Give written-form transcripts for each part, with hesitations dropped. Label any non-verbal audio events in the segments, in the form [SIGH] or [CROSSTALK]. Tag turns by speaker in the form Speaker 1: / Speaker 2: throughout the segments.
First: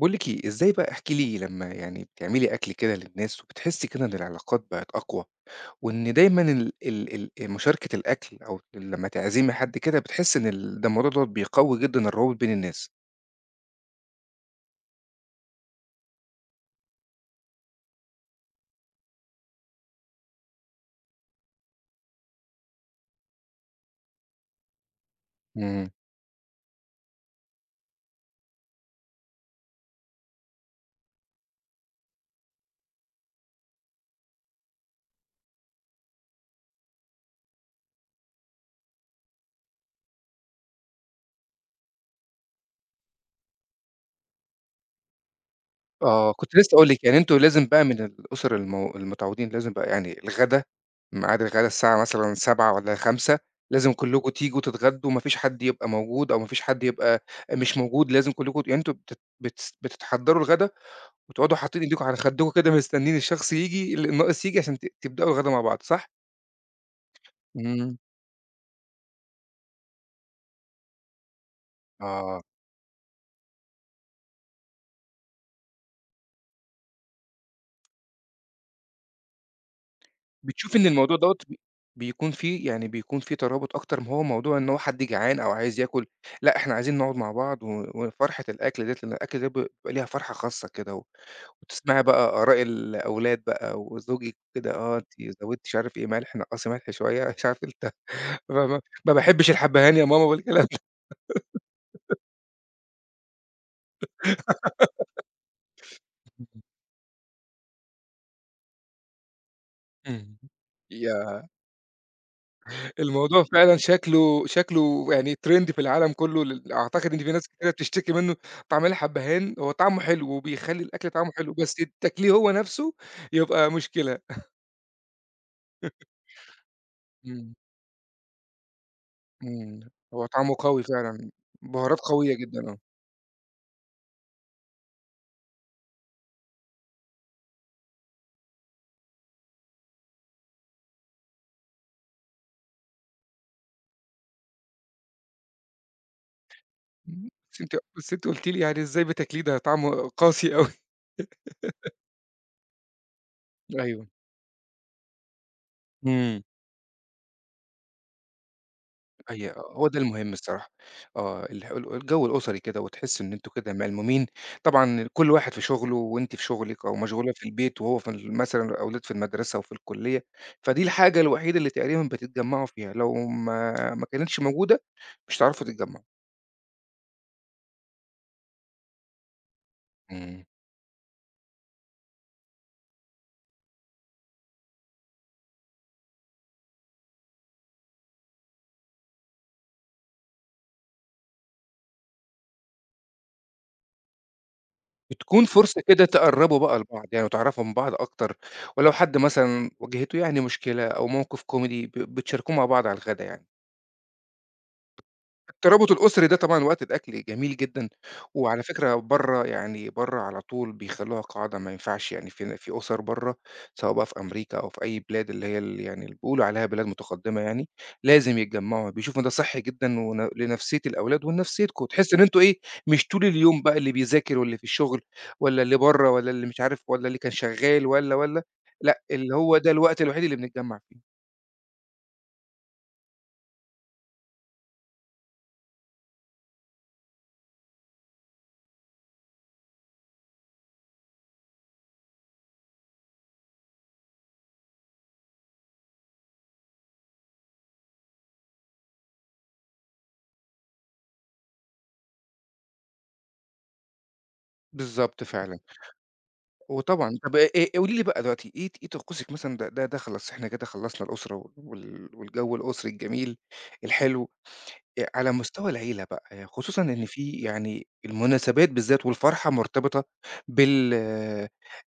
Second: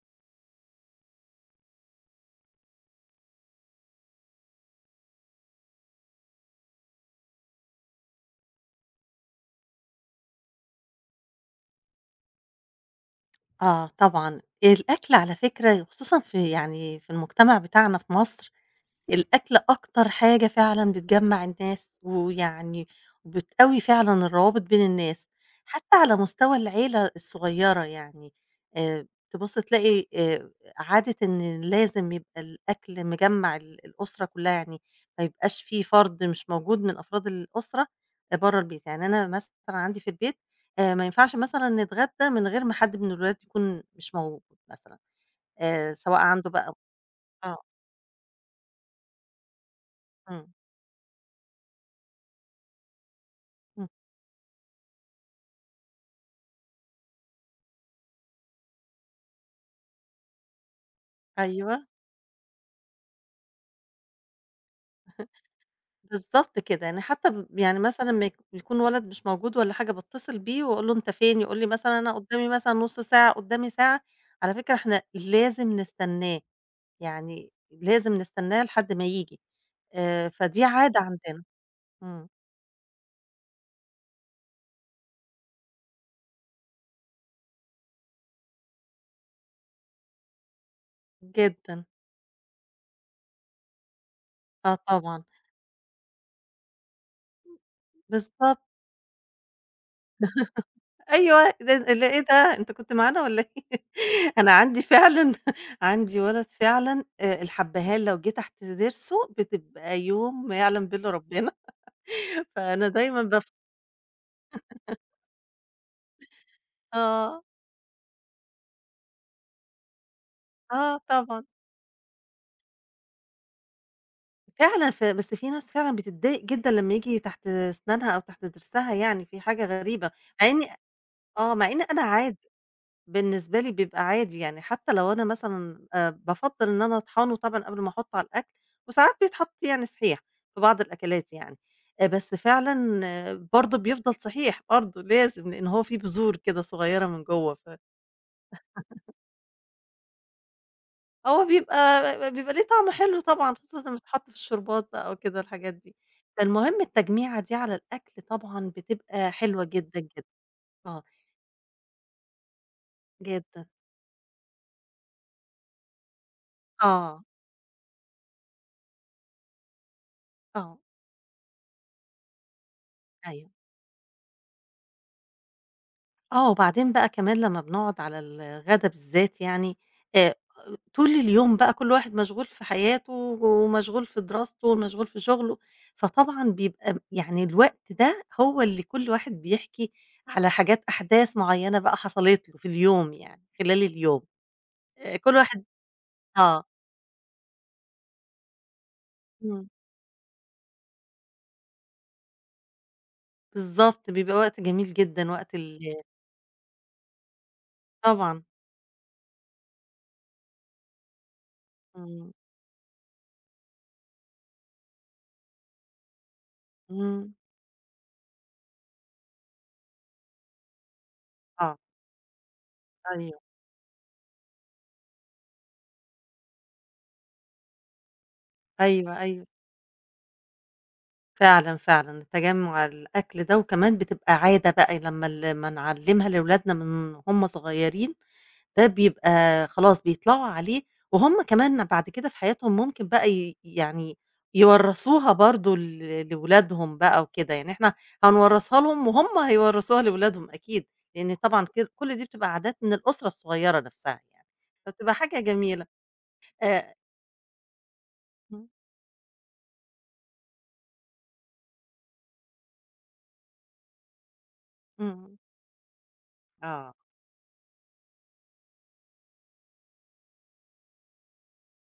Speaker 1: باقول لِك إيه، إزاي بقى احكي لي لمّا بتعملي أكل كده للناس وبتحسّي كده إن العلاقات بقت أقوى، وإن دايمًا ال ال ال مشاركة الأكل أو لمّا تعزمي حد كده بتحسّي إن ده الموضوع دوّة بيقوّي جدًا الروابط بين الناس؟
Speaker 2: آه طبعًا، الأكل على فكرة وخصوصًا في يعني في المجتمع بتاعنا في مصر الأكل أكتر حاجة فعلًا بتجمّع الناس، ويعني بتقوي فعلًا الروابط بين الناس،
Speaker 1: إمم.
Speaker 2: حتى على مستوى العيلة الصغيرة يعني، تبُص تلاقي عادة إن لازم يبقى الأكل مجمّع الأسرة كلها، يعني ما يبقاش في فرد مش موجود من أفراد الأسرة برّه البيت، يعني أنا مثلًا عندي في البيت ما ينفعش مثلًا نتغدى من غير ما حد من الولاد يكون مش موجود مثلًا، سواء
Speaker 1: آه،
Speaker 2: عنده
Speaker 1: كنت
Speaker 2: بقى
Speaker 1: لسه أقول لِك أنتم
Speaker 2: آه،
Speaker 1: لازم بقى من الأسر المتعودين لازم بقى يعني
Speaker 2: إمم،
Speaker 1: الغدا، ميعاد الغدا الساعة مثلًا 19:00 والّا 17:00
Speaker 2: إمم،
Speaker 1: لازم كلّكم تيجوا تتغدوا ما فيش حد يبقى موجود أو ما فيش حد يبقى مش موجود، لازم كلّكم يعني أنتم بت بتس بتتحضّروا الغدا وتقعدوا حاطين
Speaker 2: أيوه.
Speaker 1: إيديكم على خدِّكم كده مستنيين الشخص ييجي الناقص ييجي عشان تبدأوا الغدا مع بعض صح؟
Speaker 2: بالضبط كده، يعني حتى ب يعني
Speaker 1: إمم،
Speaker 2: مثلًا أمّا يك يكون ولد مش موجود والّا حاجة باتّصل بيه وأقول له: "أنت فين؟" يقول لي مثلًا: "أنا
Speaker 1: آه.
Speaker 2: قدّامي مثلًا نُص ساعة، قدّامي ساعة." على فكرة إحنا لازم نستناه، يعني لازم نستناه لحد ما ييجي، فدي
Speaker 1: بتشوف إن
Speaker 2: عادة
Speaker 1: الموضوع دوّة
Speaker 2: عندنا.
Speaker 1: بي
Speaker 2: إمم،
Speaker 1: بيكون فيه بيكون فيه ترابط أكتر ما هو موضوع إن هو حد جعان أو عايز ياكل، لأ إحنا عايزين نقعد مع بعض وفرحة الأكل ديّة لإن الأكل ده بيبقى ليها فرحة خاصة كده و
Speaker 2: جدًا،
Speaker 1: وتسمعي بقى آراء الأولاد بقى وزوجِك
Speaker 2: آه
Speaker 1: وكده، آه أنتِ
Speaker 2: طبعًا،
Speaker 1: زوِّدتِ مش عارف إيه ملح، نقّصي ملح شوية [LAUGHS] مش عارف أنت [LAUGHS]
Speaker 2: بالضبط،
Speaker 1: فاهمة، ما باحبش الحبهان يا ماما والكلام ده.
Speaker 2: أيوه، ده اللي إيه ده أنت كنت معانا والّا إيه؟ [LAUGHS] أنا عندي فعلًا [LAUGHS] عندي ولد فعلًا الحبّهان لو جه تحت ضرسه بتبقى يوم
Speaker 1: [LAUGHS]
Speaker 2: ما يعلم به إلّا
Speaker 1: يا
Speaker 2: ربنا، [LAUGHS] فأنا دايمًا
Speaker 1: الموضوع
Speaker 2: بف
Speaker 1: فعلًا شكله يعني trend في العالم كلّه أعتقد إن في
Speaker 2: آه،
Speaker 1: ناس كتيرة بتشتكي منّه، طعمية الحبّهان هو طعمه حلو وبيخلّي
Speaker 2: آه
Speaker 1: الأكل طعمه
Speaker 2: طبعًا.
Speaker 1: حلو، بس التاكليه هو نَفْسه يبقى مشكلة.
Speaker 2: فعلًا ف بس في ناس فعلًا بتتضايق جدًا لمّا ييجي تحت
Speaker 1: إمم،
Speaker 2: أسنانها أو تحت ضِرسها يعني، في حاجة
Speaker 1: إمم،
Speaker 2: غريبة،
Speaker 1: هو
Speaker 2: مع
Speaker 1: طعمه
Speaker 2: إني
Speaker 1: قوي فعلًا،
Speaker 2: آه، مع إن
Speaker 1: بهارات
Speaker 2: أنا
Speaker 1: قوية
Speaker 2: عادي،
Speaker 1: جدًا آه.
Speaker 2: بالنسبة لي بيبقى عادي يعني، حتى لو أنا مثلًا بافضّل إن أنا أطحنه طبعًا قبل ما أحُطّه على الأكل، وساعات بيتحط يعني صحيح في بعض الأكلات يعني، بس فعلًا آه برضه بيفضل صحيح برضه لازم، لإن هو في بذور كده صغيرة من
Speaker 1: إمم،
Speaker 2: جوّه ف
Speaker 1: بس أنتِ قُلتِ لي يعني إزاي بتاكليه ده طعمه قاسي أوي.
Speaker 2: هو بيبقى ليه طعم حلو طبعًا،
Speaker 1: [LAUGHS]
Speaker 2: خصوصًا لمّا
Speaker 1: أيوه.
Speaker 2: يتحط في الشوربات بقى وكده والحاجات دي.
Speaker 1: إمم.
Speaker 2: فالمهم التجميعة دي على الأكل طبعًا بتبقى
Speaker 1: هي
Speaker 2: حلوة
Speaker 1: آه، هو ده
Speaker 2: جدًا، جدًا.
Speaker 1: المهم الصراحة،
Speaker 2: آه،
Speaker 1: آه، الح ال الجو الأسري كده وتحس إن أنتم
Speaker 2: جدًا.
Speaker 1: كده ملمومين، طبعًا كل واحد في شغله وأنتِ في شغلِك أو
Speaker 2: آه،
Speaker 1: مشغولة في البيت وهو في مثلًا الأولاد في المدرسة وفي الكلية،
Speaker 2: آه،
Speaker 1: فدي الحاجة الوحيدة اللي تقريبًا بتتجمعوا فيها، لو
Speaker 2: أيوه.
Speaker 1: ما كانتش موجودة مش هتعرفوا تتجمعوا.
Speaker 2: آه، وبعدين بقى كمان لمّا بنقعد على الغدا بالذات يعني آآ،
Speaker 1: إمم.
Speaker 2: طول اليوم بقى كل واحد مشغول في حياته ومشغول في دراسته ومشغول في شغله، فطبعًا بيبقى م يعني الوقت ده هو اللي كل واحد بيحكي على حاجات أحداث معيّنة بقى حصلت له في اليوم يعني خلال اليوم، كل
Speaker 1: بتكون
Speaker 2: واحد
Speaker 1: فرصة كده تقربوا
Speaker 2: آه،
Speaker 1: بقى لبعض يعني وتعرفوا من بعض أكتر، ولو حد
Speaker 2: إمم،
Speaker 1: مثلًا واجهته يعني مشكلة أو موقف كوميدي بتشاركوه مع بعض على الغدا يعني.
Speaker 2: بالضبط بيبقى وقت جميل جدًا وقت ال
Speaker 1: الترابط الأسري ده طبعًا وقت الأكل جميل جدًا،
Speaker 2: طبعًا،
Speaker 1: وعلى فكرة برّه يعني برّه على طول بيخلّوها قاعدة ما ينفعش يعني
Speaker 2: إمم،
Speaker 1: في أُسر برّه، سواء بقى في أمريكا أو في أي بلاد اللي هي ال يعني اللي بيقولوا عليها بلاد
Speaker 2: إمم،
Speaker 1: متقدمة يعني، لازم يتجمّعوا، بيشوفوا إن ده صحّي جدًا لنفسية الأولاد
Speaker 2: آه،
Speaker 1: ولنفسيتكم، تحس إن أنتم إيه، مش طول
Speaker 2: أيوه،
Speaker 1: اليوم بقى اللي بيذاكر واللي في الشغل والّا اللي برّه والّا اللي مش عارف والّا اللي كان شغّال والّا، لأ اللي
Speaker 2: أيوه.
Speaker 1: هو ده الوقت الوحيد اللي بنتجمّع فيه.
Speaker 2: فعلًا، فعلًا، تجمُّع الأكل ده وكمان بتبقى عادة بقى لمّا ال لمّا نعلِّمها لولادنا من هُم صغيرين، ده بيبقى خلاص بيطلعوا عليه وهُم كمان بعد كده في حياتهم ممكن بقى ي يعني يورّثوها برضه ل لولادهم بقى وكده، يعني إحنا هنورّثها لهم وهُم هيورّثوها لولادهم أكيد، لإن طبعًا ك كل دي بتبقى عادات من الأسرة الصغيرة نفسها يعني، فبتبقى
Speaker 1: بالضبط
Speaker 2: حاجة
Speaker 1: فعلًا.
Speaker 2: جميلة. آآ
Speaker 1: وطبعًا طب قولي لي بقى دلوقتي
Speaker 2: إمم،
Speaker 1: إيه طقوسِك مثلًا ده ده ده خلاص إحنا كده خلّصنا الأسرة والجو الأسري الجميل الحلو على
Speaker 2: إمم،
Speaker 1: مستوى العيلة بقى، خصوصًا
Speaker 2: آه،
Speaker 1: إن في يعني المناسبات بالذات والفرحة مرتبطة بال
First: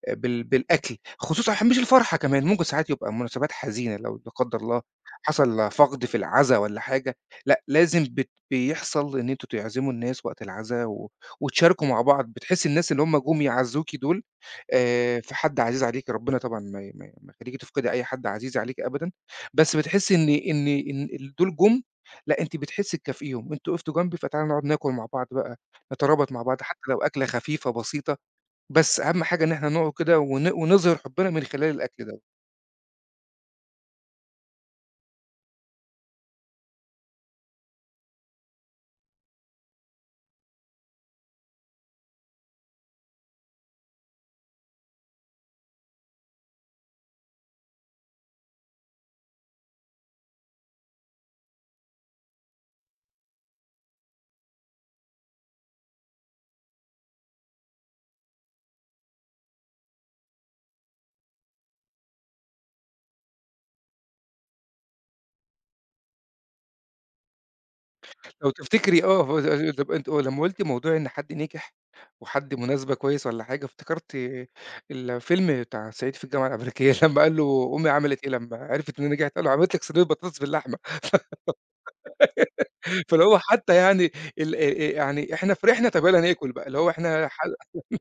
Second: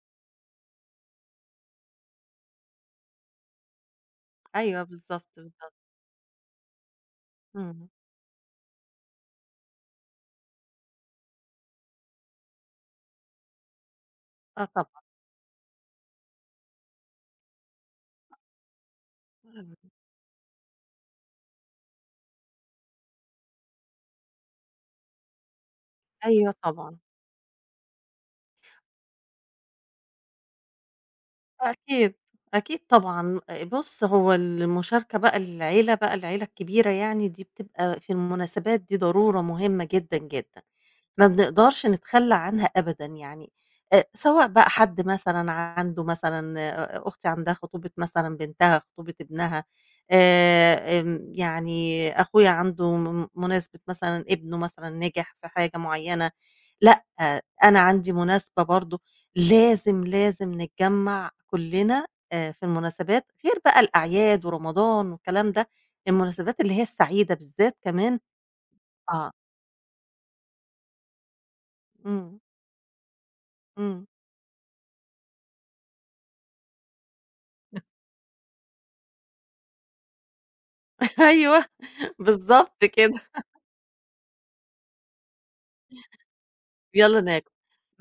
Speaker 1: بالأكل، خصوصًا ح مش الفرحة كمان، ممكن ساعات يبقى مناسبات حزينة لو لا قدّر الله
Speaker 2: أيوه بالضبط،
Speaker 1: حصل
Speaker 2: بالضبط،
Speaker 1: فقد في العزا والّا حاجة، لأ
Speaker 2: إمم،
Speaker 1: لازم بيحصل إن أنتم تعزموا الناس وقت العزا و وتشاركوا مع بعض، بتحسّي الناس اللي هُم جُم يعزّوكِ دول
Speaker 2: آه طبعًا.
Speaker 1: في حد عزيز عليكِ، ربنا طبعًا ما يخلّيكِ تفقدي أي حد عزيز عليكِ أبدًا، بس بتحسّي إن دول جُم لأ، أنتِ بتحسّي تكافئيهم، "أنتم وقفتوا جنبي فتعالوا نقعد ناكل مع بعض بقى، نترابط مع
Speaker 2: أيوه
Speaker 1: بعض." حتى
Speaker 2: طبعًا،
Speaker 1: لو أكلة خفيفة بسيطة، بس أهم حاجة إن إحنا نقعد كده ونظهر حُبّنا من خلال الأكل
Speaker 2: أكيد،
Speaker 1: دوّة.
Speaker 2: أكيد طبعًا. بُص، هو المشاركة بقى العيلة بقى العيلة الكبيرة يعني دي بتبقى في المناسبات دي ضرورة مهمة جدًا، جدًا، ما بنقدرش نتخلّى عنها أبدًا يعني، سواء بقى حد مثلًا عنده مثلًا أختي عندها خطوبة مثلًا بنتها، خطوبة ابنها، آمم يعني أخويا عنده م مناسبة مثلًا ابنه مثلًا نجح في حاجة معيّنة، لأ، آه، أنا عندي مناسبة برضه لازم، لازم نتجمّع كُلّنا في المناسبات، غير بقى الأعياد ورمضان والكلام ده، المناسبات اللي هي السعيدة بالذات كمان
Speaker 1: لو تفتكري آه،
Speaker 2: آه،
Speaker 1: هو ده طَب أنتِ اه لمّا قُلتِ موضوع إن حد نجح
Speaker 2: إمم،
Speaker 1: وحد مناسبة كويس والّا حاجة،
Speaker 2: إمم.
Speaker 1: افتكرت الفيلم بتاع صعيدي في الجامعة الأمريكية [LAUGHS] لمّا قال له أمي عملت إيه لمّا عرفت إنّي نجحت، قال له: "عملت لك صينية بطاطس باللحمة."
Speaker 2: [LAUGHS] أيوه بالضبط
Speaker 1: [LAUGHS]
Speaker 2: كده،
Speaker 1: فاللي هو حتى يعني ال يعني إحنا فرحنا طَب يالّا ناكل بقى، اللي هو
Speaker 2: يالّا
Speaker 1: إحنا ح
Speaker 2: ناكل.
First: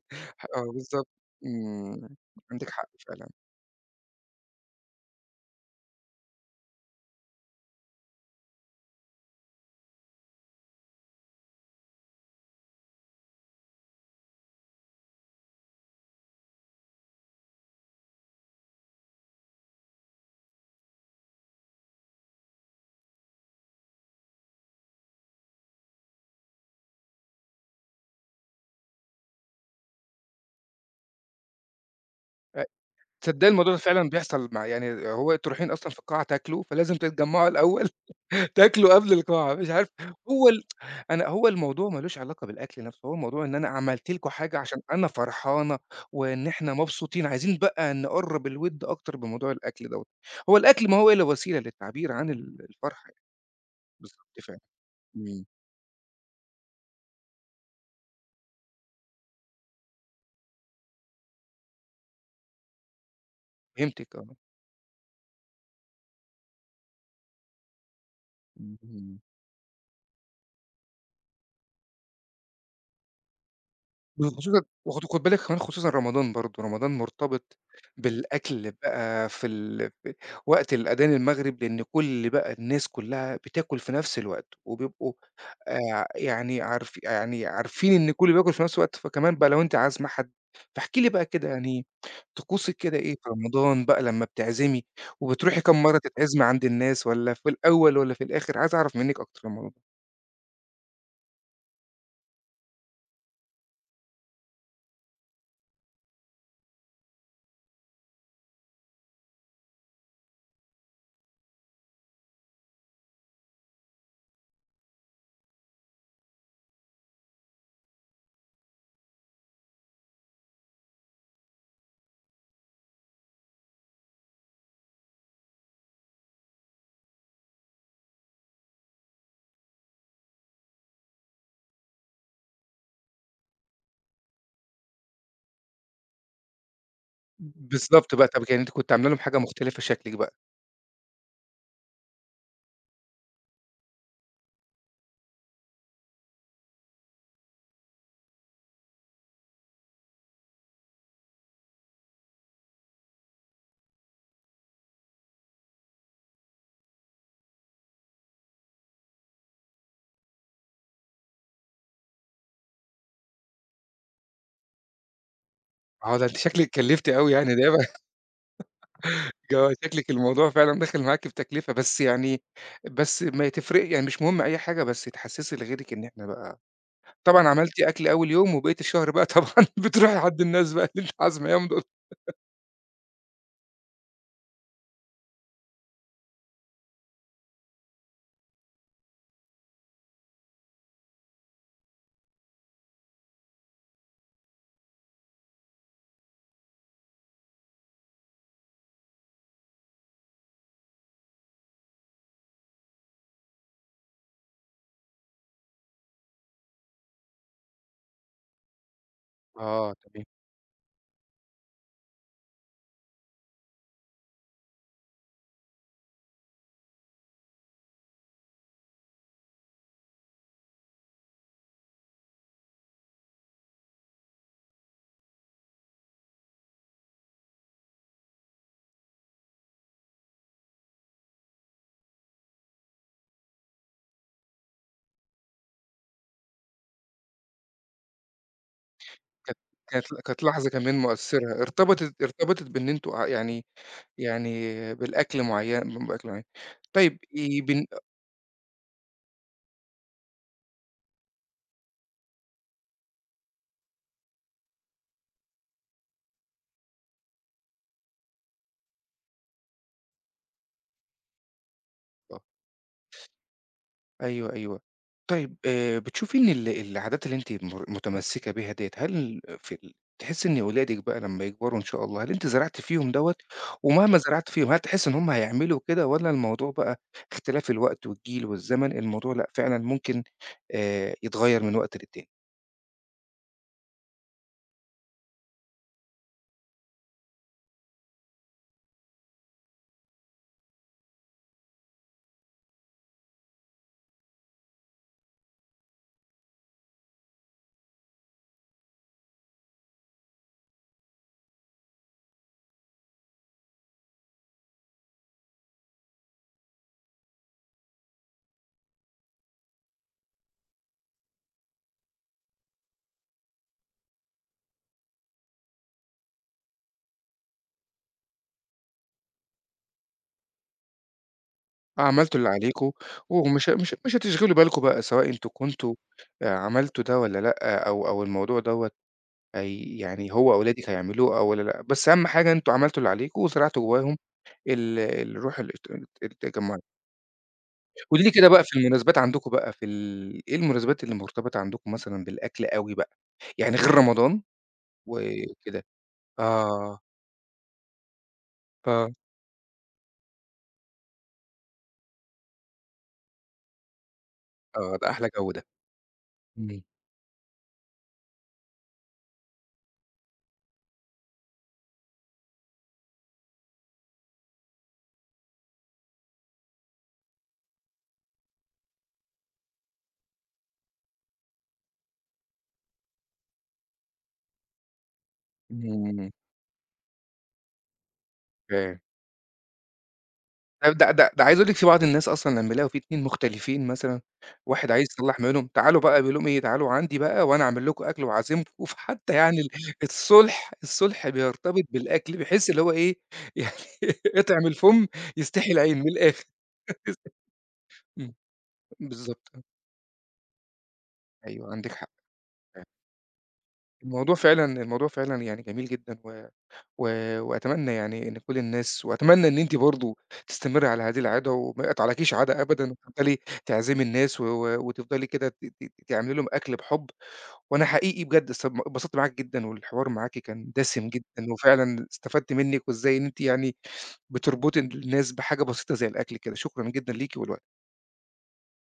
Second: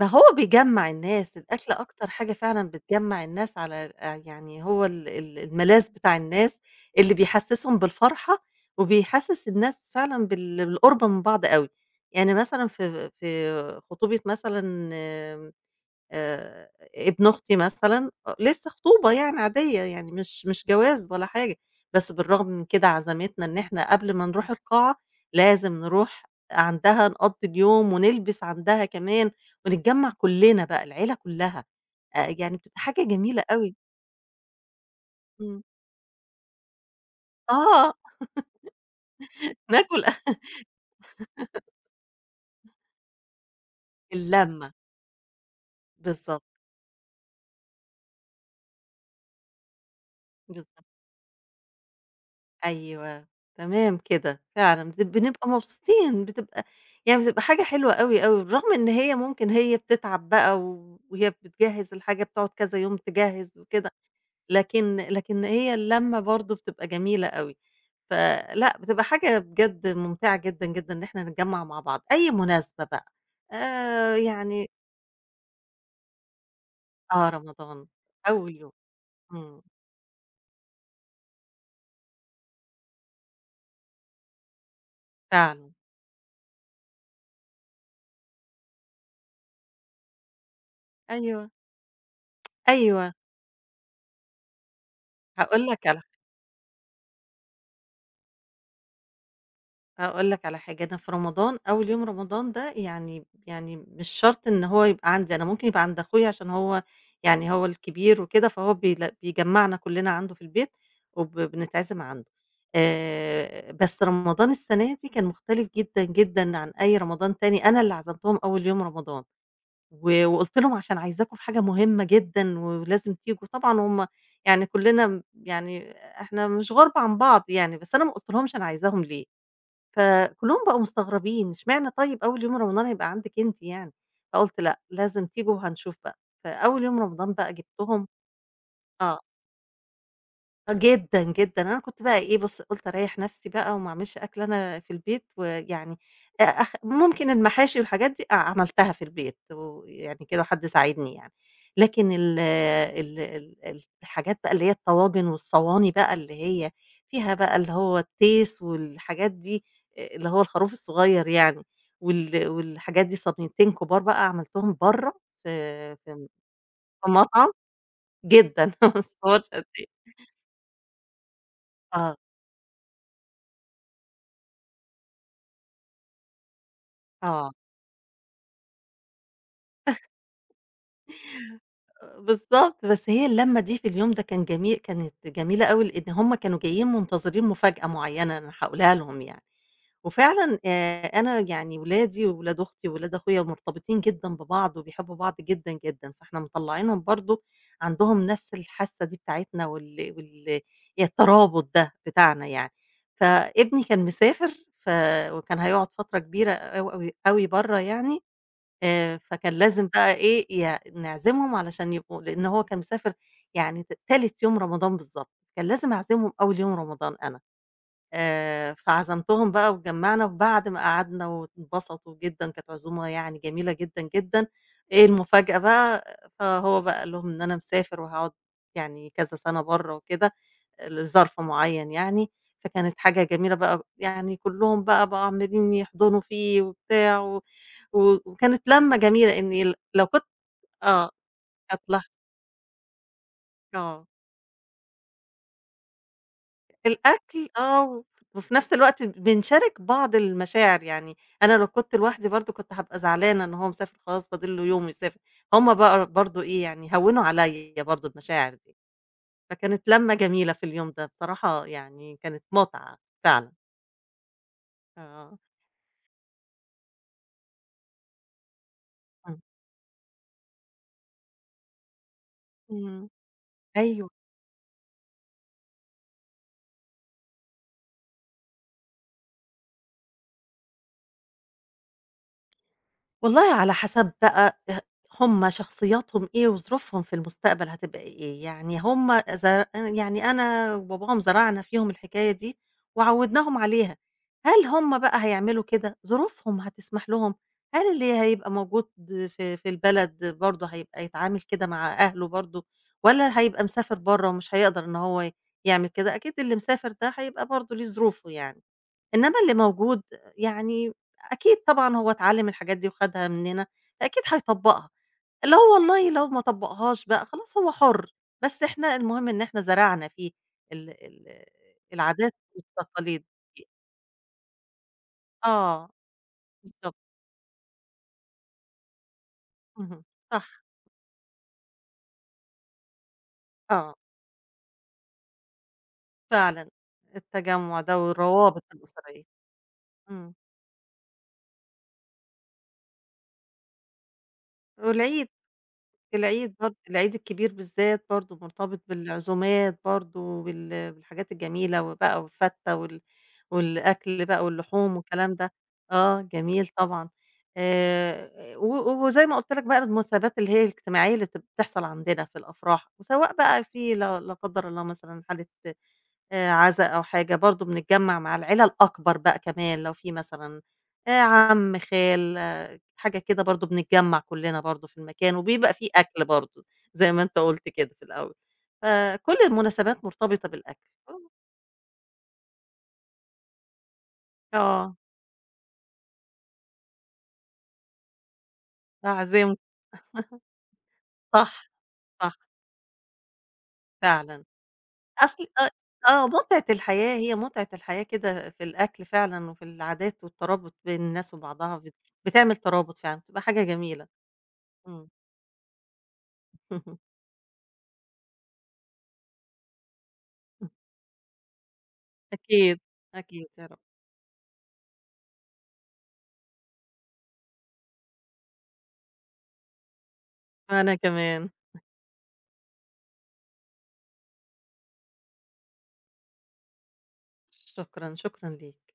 Speaker 2: ما هو
Speaker 1: ح آه
Speaker 2: بيجمّع
Speaker 1: بالضبط،
Speaker 2: الناس، الأكل أكتر
Speaker 1: إمم،
Speaker 2: حاجة فعلًا
Speaker 1: عندِك حق
Speaker 2: بتجمّع
Speaker 1: فعلًا.
Speaker 2: الناس على يعني هو ال ال الملاذ بتاع الناس اللي بيحسّسهم بالفرحة، وبيحسّس الناس فعلًا بال بالقُرب من بعض أوي. يعني مثلًا في في خطوبة مثلًا آه، ابن أختي مثلًا أ لسه خطوبة يعني عادية، يعني مش مش جواز ولا حاجة، بس بالرغم من كده عزمتنا إن إحنا قبل ما نروح القاعة لازم نروح عندها نقضّي اليوم ونلبس عندها كمان، ونتجمّع كُلّنا بقى العيلة كُلّها، يعني
Speaker 1: أ
Speaker 2: بتبقى حاجة جميلة
Speaker 1: تصدّقي الموضوع
Speaker 2: أوي.
Speaker 1: ده فعلًا بيحصل مع يعني هو أنتم
Speaker 2: إمم.
Speaker 1: رايحين أصلًا في القاعة تاكلوا، فلازم تتجمّعوا الأول
Speaker 2: آه،
Speaker 1: [LAUGHS] تاكلوا قبل القاعة، مش عارف
Speaker 2: ناكل [LAUGHS] أكل
Speaker 1: هو ال أنا هو الموضوع ما لوش علاقة بالأكل نَفْسه، هو الموضوع إن أنا عملت لكم حاجة
Speaker 2: اللمّة،
Speaker 1: عشان أنا فرحانة
Speaker 2: بالضبط،
Speaker 1: وإن إحنا مبسوطين، عايزين بقى نقرّب الوِد أكتر بموضوع الأكل دوّة. هو
Speaker 2: بالضبط.
Speaker 1: الأكل ما هو إلا وسيلة للتعبير عن الفرحة يعني،
Speaker 2: أيوه، تمام
Speaker 1: بالضبط
Speaker 2: كده،
Speaker 1: فعلًا،
Speaker 2: فعلًا بت
Speaker 1: إمم،
Speaker 2: بنبقى مبسوطين، بتبقى يعني بتبقى حاجة حلوة أوي، أوي، بالرغم إن هي ممكن هي بتتعب بقى و- وهي بتجهّز الحاجة بتقعد كذا يوم تجهّز وكده،
Speaker 1: فهمتِك آه،
Speaker 2: لكن هي اللمة برضه بتبقى جميلة أوي، فلأ بتبقى
Speaker 1: إمم.
Speaker 2: حاجة بجد ممتعة جدًا، جدًا، إن إحنا نتجمّع مع بعض، أي مناسبة بقى
Speaker 1: وخصوصًا
Speaker 2: يعني
Speaker 1: وخد خد بالِك كمان خصوصًا رمضان برضه، رمضان
Speaker 2: آه،
Speaker 1: مرتبط
Speaker 2: رمضان أول
Speaker 1: بالأكل
Speaker 2: يوم،
Speaker 1: بقى في
Speaker 2: إمم،
Speaker 1: ال في وقت الأذان المغرب، لإن كل بقى الناس كلّها بتاكل في نفس الوقت، وبيبقوا
Speaker 2: فعلًا،
Speaker 1: عارفين إن كلّه بياكل في نفس الوقت، فكمان بقى لو أنتِ عازمة حد فاحكِ لي بقى كده
Speaker 2: أيوه،
Speaker 1: يعني طقوسِك كده
Speaker 2: أيوه،
Speaker 1: إيه في رمضان بقى لمّا بتعزمي، وبتروحي
Speaker 2: هاقول
Speaker 1: كام
Speaker 2: لك
Speaker 1: مرّة
Speaker 2: على
Speaker 1: تتعزمي عند الناس والّا في الأول والّا في الآخر؟ عايز أعرف منِّك أكتر الموضوع ده.
Speaker 2: هاقول لك على حاجة، أنا في رمضان أول يوم رمضان ده يعني يعني مش شرط إن هو يبقى عندي أنا، ممكن يبقى عند أخويا عشان هو يعني هو الكبير وكده، فهو بيل بيجمّعنا كلّنا عنده في البيت وب بنتعزم عنده. بس رمضان السنة دي كان مختلف جدًا، جدًا عن أي رمضان تاني، أنا اللي عزمتهم أول يوم رمضان، وقُلت لهم عشان عايزاكم في حاجة مهمة جدًا ولازم تيجوا، طبعًا هُم يعني كلّنا م يعني إحنا مش غُرب عن بعض يعني، بس أنا ما قُلتلهمش أنا عايزاهم ليه. فكلّهم بقوا مستغربين، إشمعنى طيب أول يوم رمضان هيبقى عندِك أنتِ يعني؟ فقُلت لأ، لازم تيجوا وهنشوف بقى، فأول يوم رمضان بقى جِبتهم
Speaker 1: بالضبط بقى، طَب يعني أنتِ كنتِ عاملة لهم
Speaker 2: آه.
Speaker 1: حاجة مختلفة شكلِك بقى.
Speaker 2: آه جدًا، جدًا. أنا كنت بقى إيه، بُص قُلت أريّح نَفْسي بقى وما أعملش أكل أنا في البيت ويعني أ أخ ممكن المحاشي والحاجات دي أ عملتها في البيت ويعني كده حد ساعدني يعني، لكن ال ال ال الحاجات بقى اللي هي الطواجن والصواني بقى اللي هي فيها بقى اللي هو التيس والحاجات دي اللي هو الخروف الصغير يعني وال والحاجات دي صينيتين كُبار بقى عملتهم برّه في
Speaker 1: آه، ده
Speaker 2: في
Speaker 1: أنتِ شكلِك اتكلّفتِ
Speaker 2: في
Speaker 1: أوي
Speaker 2: مطعم
Speaker 1: يعني، ده يبقى [LAUGHS]
Speaker 2: جدًا [LAUGHS] ما تتصورش قد
Speaker 1: آه،
Speaker 2: إيه.
Speaker 1: شكلِك الموضوع فعلًا داخل معاكِ في تكلفة، بس
Speaker 2: آه،
Speaker 1: يعني بس ما تفرق يعني مش مهم أي حاجة، بس تحسّسي لغيرِك إن إحنا بقى طبعًا
Speaker 2: آه.
Speaker 1: عملتِ أكل أول يوم وبقية الشهر بقى طبعًا [LAUGHS] بتروحي عند الناس بقى اللي أنتِ عازماهم دول.
Speaker 2: بالضبط، بس هي اللمة دي في اليوم ده كان جميل كانت جميلة أوي، لإن هُم كانوا جايين منتظرين مفاجأة معيّنة أنا هاقولها لهم يعني، وفعلًا أنا يعني ولادي وولاد أختي وولاد أخويا مرتبطين جدًا ببعض وبيحبوا بعض جدًا، جدًا، فإحنا مطلّعينهم برضه عندهم نفس الحاسة دي بتاعتنا وال وال الترابط ده بتاعنا يعني، فابني كان مسافر ف وكان هيقعد فترة كبيرة أوي، أوي، أوي برّه يعني فكان لازم
Speaker 1: آه،
Speaker 2: بقى
Speaker 1: تمام.
Speaker 2: إيه، ي نعزمهم علشان يبقوا لإن هو كان مسافر يعني ت تالت يوم رمضان بالضبط، كان لازم أعزمهم أول يوم رمضان أنا، فعزمتهم بقى واتجمّعنا، وبعد ما قعدنا واتبسطوا جدًا، كانت عزومة يعني جميلة جدًا، جدًا، إيه المفاجأة بقى، فهو بقى قال لهم إن أنا مسافر وهاقعد يعني كذا سَنة برّه وكده، لظرف معيّن يعني، فكانت حاجة جميلة بقى، يعني كلّهم بقى بقوا عمّالين يحضنوا فيه وبتاع و و وكانت لمّة جميلة
Speaker 1: كانت
Speaker 2: إني ل لو كنت
Speaker 1: كانت لحظة كمان
Speaker 2: آه،
Speaker 1: مؤثّرة،
Speaker 2: كانت لحظة
Speaker 1: ارتبطت بإن أنتم ع يعني
Speaker 2: آه،
Speaker 1: يعني بالأكل معيّن بأكل معيّن. طيب
Speaker 2: الأكل آه،
Speaker 1: بن
Speaker 2: و وفي نفس الوقت بنشارك بعض المشاعر، يعني أنا لو كنت لوحدي برضه كنت هابقى زعلانة إن هو مسافر خلاص فاضل له يوم ويسافر، هُم بقى برضه إيه يعني هوّنوا عليَّ برضه المشاعر دي، فكانت لمّة جميلة في اليوم ده بصراحة يعني كانت متعة فعلًا،
Speaker 1: أيوه، أيوه.
Speaker 2: آه،
Speaker 1: طيب بتشوفي إن العادات اللي أنتِ متمسّكة بيها ديّة،
Speaker 2: إمم،
Speaker 1: هل في ال تحسّي إن ولادِك بقى لمّا يكبروا إن شاء الله، هل أنتِ زرعتِ
Speaker 2: إمم،
Speaker 1: فيهم دوّة،
Speaker 2: أيوه.
Speaker 1: ومهما زرعتِ فيهم هل تحسّي إن هم هيعملوا كده والّا الموضوع بقى اختلاف الوقت والجيل والزمن، الموضوع لأ فعلًا ممكن يتغيّر من وقت للتاني؟
Speaker 2: والله على حسب بقى ه هم شخصياتهم إيه وظروفهم في المستقبل هتبقى إيه، يعني هم زر يعني أنا وباباهم زرعنا فيهم الحكاية دي وعوّدناهم عليها، هل هم بقى هيعملوا كده؟ ظروفهم هتسمح لهم؟ هل اللي هيبقى موجود في في البلد برضه هيبقى يتعامل كده مع أهله برضه والّا هيبقى مسافر برّه ومش هيقدر إن هو يعمل كده؟ أكيد اللي مسافر ده هيبقى برضه ليه ظروفه يعني. إنما اللي موجود يعني أكيد طبعًا هو اتعلّم الحاجات دي وخدها مننا، فأكيد هيطبّقها، لو والله لو ما طبّقهاش بقى خلاص هو حُر، بس إحنا المهم إن إحنا زرعنا فيه ال ال العادات
Speaker 1: عملتوا اللي عليكم
Speaker 2: والتقاليد.
Speaker 1: ومش ه مش مش هتشغلوا بالكم بقى سواء أنتم
Speaker 2: آه،
Speaker 1: كنتم
Speaker 2: بالضبط،
Speaker 1: عملتوا ده والّا لأ أو الموضوع دوّة هي
Speaker 2: اهم،
Speaker 1: يعني
Speaker 2: صح،
Speaker 1: هو أولادِك هيعملوه أو والّا لأ، بس أهم حاجة أنتم عملتوا اللي عليكم وزرعتوا
Speaker 2: آه،
Speaker 1: جواهم الروح
Speaker 2: فعلًا
Speaker 1: التجمُّعية.
Speaker 2: التجمُّع ده
Speaker 1: قولي لي كده
Speaker 2: والروابط
Speaker 1: بقى في المناسبات
Speaker 2: الأسرية،
Speaker 1: عندكم بقى في
Speaker 2: إمم،
Speaker 1: ال إيه المناسبات اللي مرتبطة عندكم مثلًا بالأكل أوي بقى، يعني غير رمضان
Speaker 2: والعيد
Speaker 1: وكده؟
Speaker 2: العيد برضه
Speaker 1: آه،
Speaker 2: العيد الكبير بالذات برضه مرتبط
Speaker 1: ف
Speaker 2: بالعزومات برضه وبال بالحاجات الجميلة وبقى والفتة وال والأكل بقى واللحوم
Speaker 1: آه، ده أحلى
Speaker 2: والكلام
Speaker 1: جو
Speaker 2: ده،
Speaker 1: ده.
Speaker 2: آه جميل
Speaker 1: إمم،
Speaker 2: طبعًا. و وزي ما قُلت لك بقى المناسبات اللي هي الاجتماعية اللي بتب بتحصل عندنا في الأفراح، وسواء بقى في لا لا قدّر الله مثلًا حالة عزا أو حاجة برضه بنتجمّع مع العيلة الأكبر بقى كمان لو في مثلًا عم، خال حاجة كده برضه بنتجمّع كلّنا برضه في المكان، وبيبقى في أكل
Speaker 1: إمم،
Speaker 2: برضه زي ما أنت قُلت كده في الأول،
Speaker 1: فاهم.
Speaker 2: فكل المناسبات مرتبطة بالأكل.
Speaker 1: ده ده ده ده عايز أقول لِك في بعض الناس أصلًا لمّا يلاقوا في 2 مختلفين مثلًا، واحد
Speaker 2: آه،
Speaker 1: عايز يصلّح ما بينهم، تعالوا بقى بيقول لهم إيه، تعالوا عندي بقى وأنا أعمل لكم أكل واعازمكم، [LAUGHS] فحتى
Speaker 2: أعزمكم
Speaker 1: يعني ال الصلح
Speaker 2: صح،
Speaker 1: بيرتبط
Speaker 2: صح
Speaker 1: بالأكل، بحيث اللي هو إيه، يعني [LAUGHS]
Speaker 2: فعلًا.
Speaker 1: اطعم الفُم
Speaker 2: أصل أ
Speaker 1: يستحي العين من
Speaker 2: آه،
Speaker 1: الآخر.
Speaker 2: متعة الحياة هي متعة الحياة
Speaker 1: إمم،
Speaker 2: كده في الأكل فعلًا،
Speaker 1: بالضبط،
Speaker 2: وفي العادات والترابط بين الناس
Speaker 1: أيوه
Speaker 2: وبعضها
Speaker 1: عندِك
Speaker 2: بت
Speaker 1: حق
Speaker 2: بتعمل
Speaker 1: فعلًا.
Speaker 2: ترابط فعلًا، بتبقى حاجة جميلة.
Speaker 1: الموضوع
Speaker 2: إمم.
Speaker 1: فعلًا يعني جميل جدًا و و
Speaker 2: [LAUGHS]
Speaker 1: وأتمنى يعني إن كل الناس وأتمنى إن أنتِ برضه تستمري على هذه العادة وما يقطعلكيش عادة
Speaker 2: أكيد،
Speaker 1: أبدًا، وتفضلي
Speaker 2: أكيد يا رب.
Speaker 1: تعزمي الناس وتفضلي كده ت ت تعملي لهم أكل بحُب، وأنا حقيقي بجد اتبسطت معاكِ جدًا، والحوار معاكِ كان
Speaker 2: وأنا
Speaker 1: دسم
Speaker 2: كمان،
Speaker 1: جدًا، وفعلًا استفدت منِّك، وإزاي إن أنتِ يعني بتربطي الناس بحاجة بسيطة زي الأكل كده، شكرًا جدًا ليكِ ولوقتِك.
Speaker 2: شكرًا، شكرًا ليك.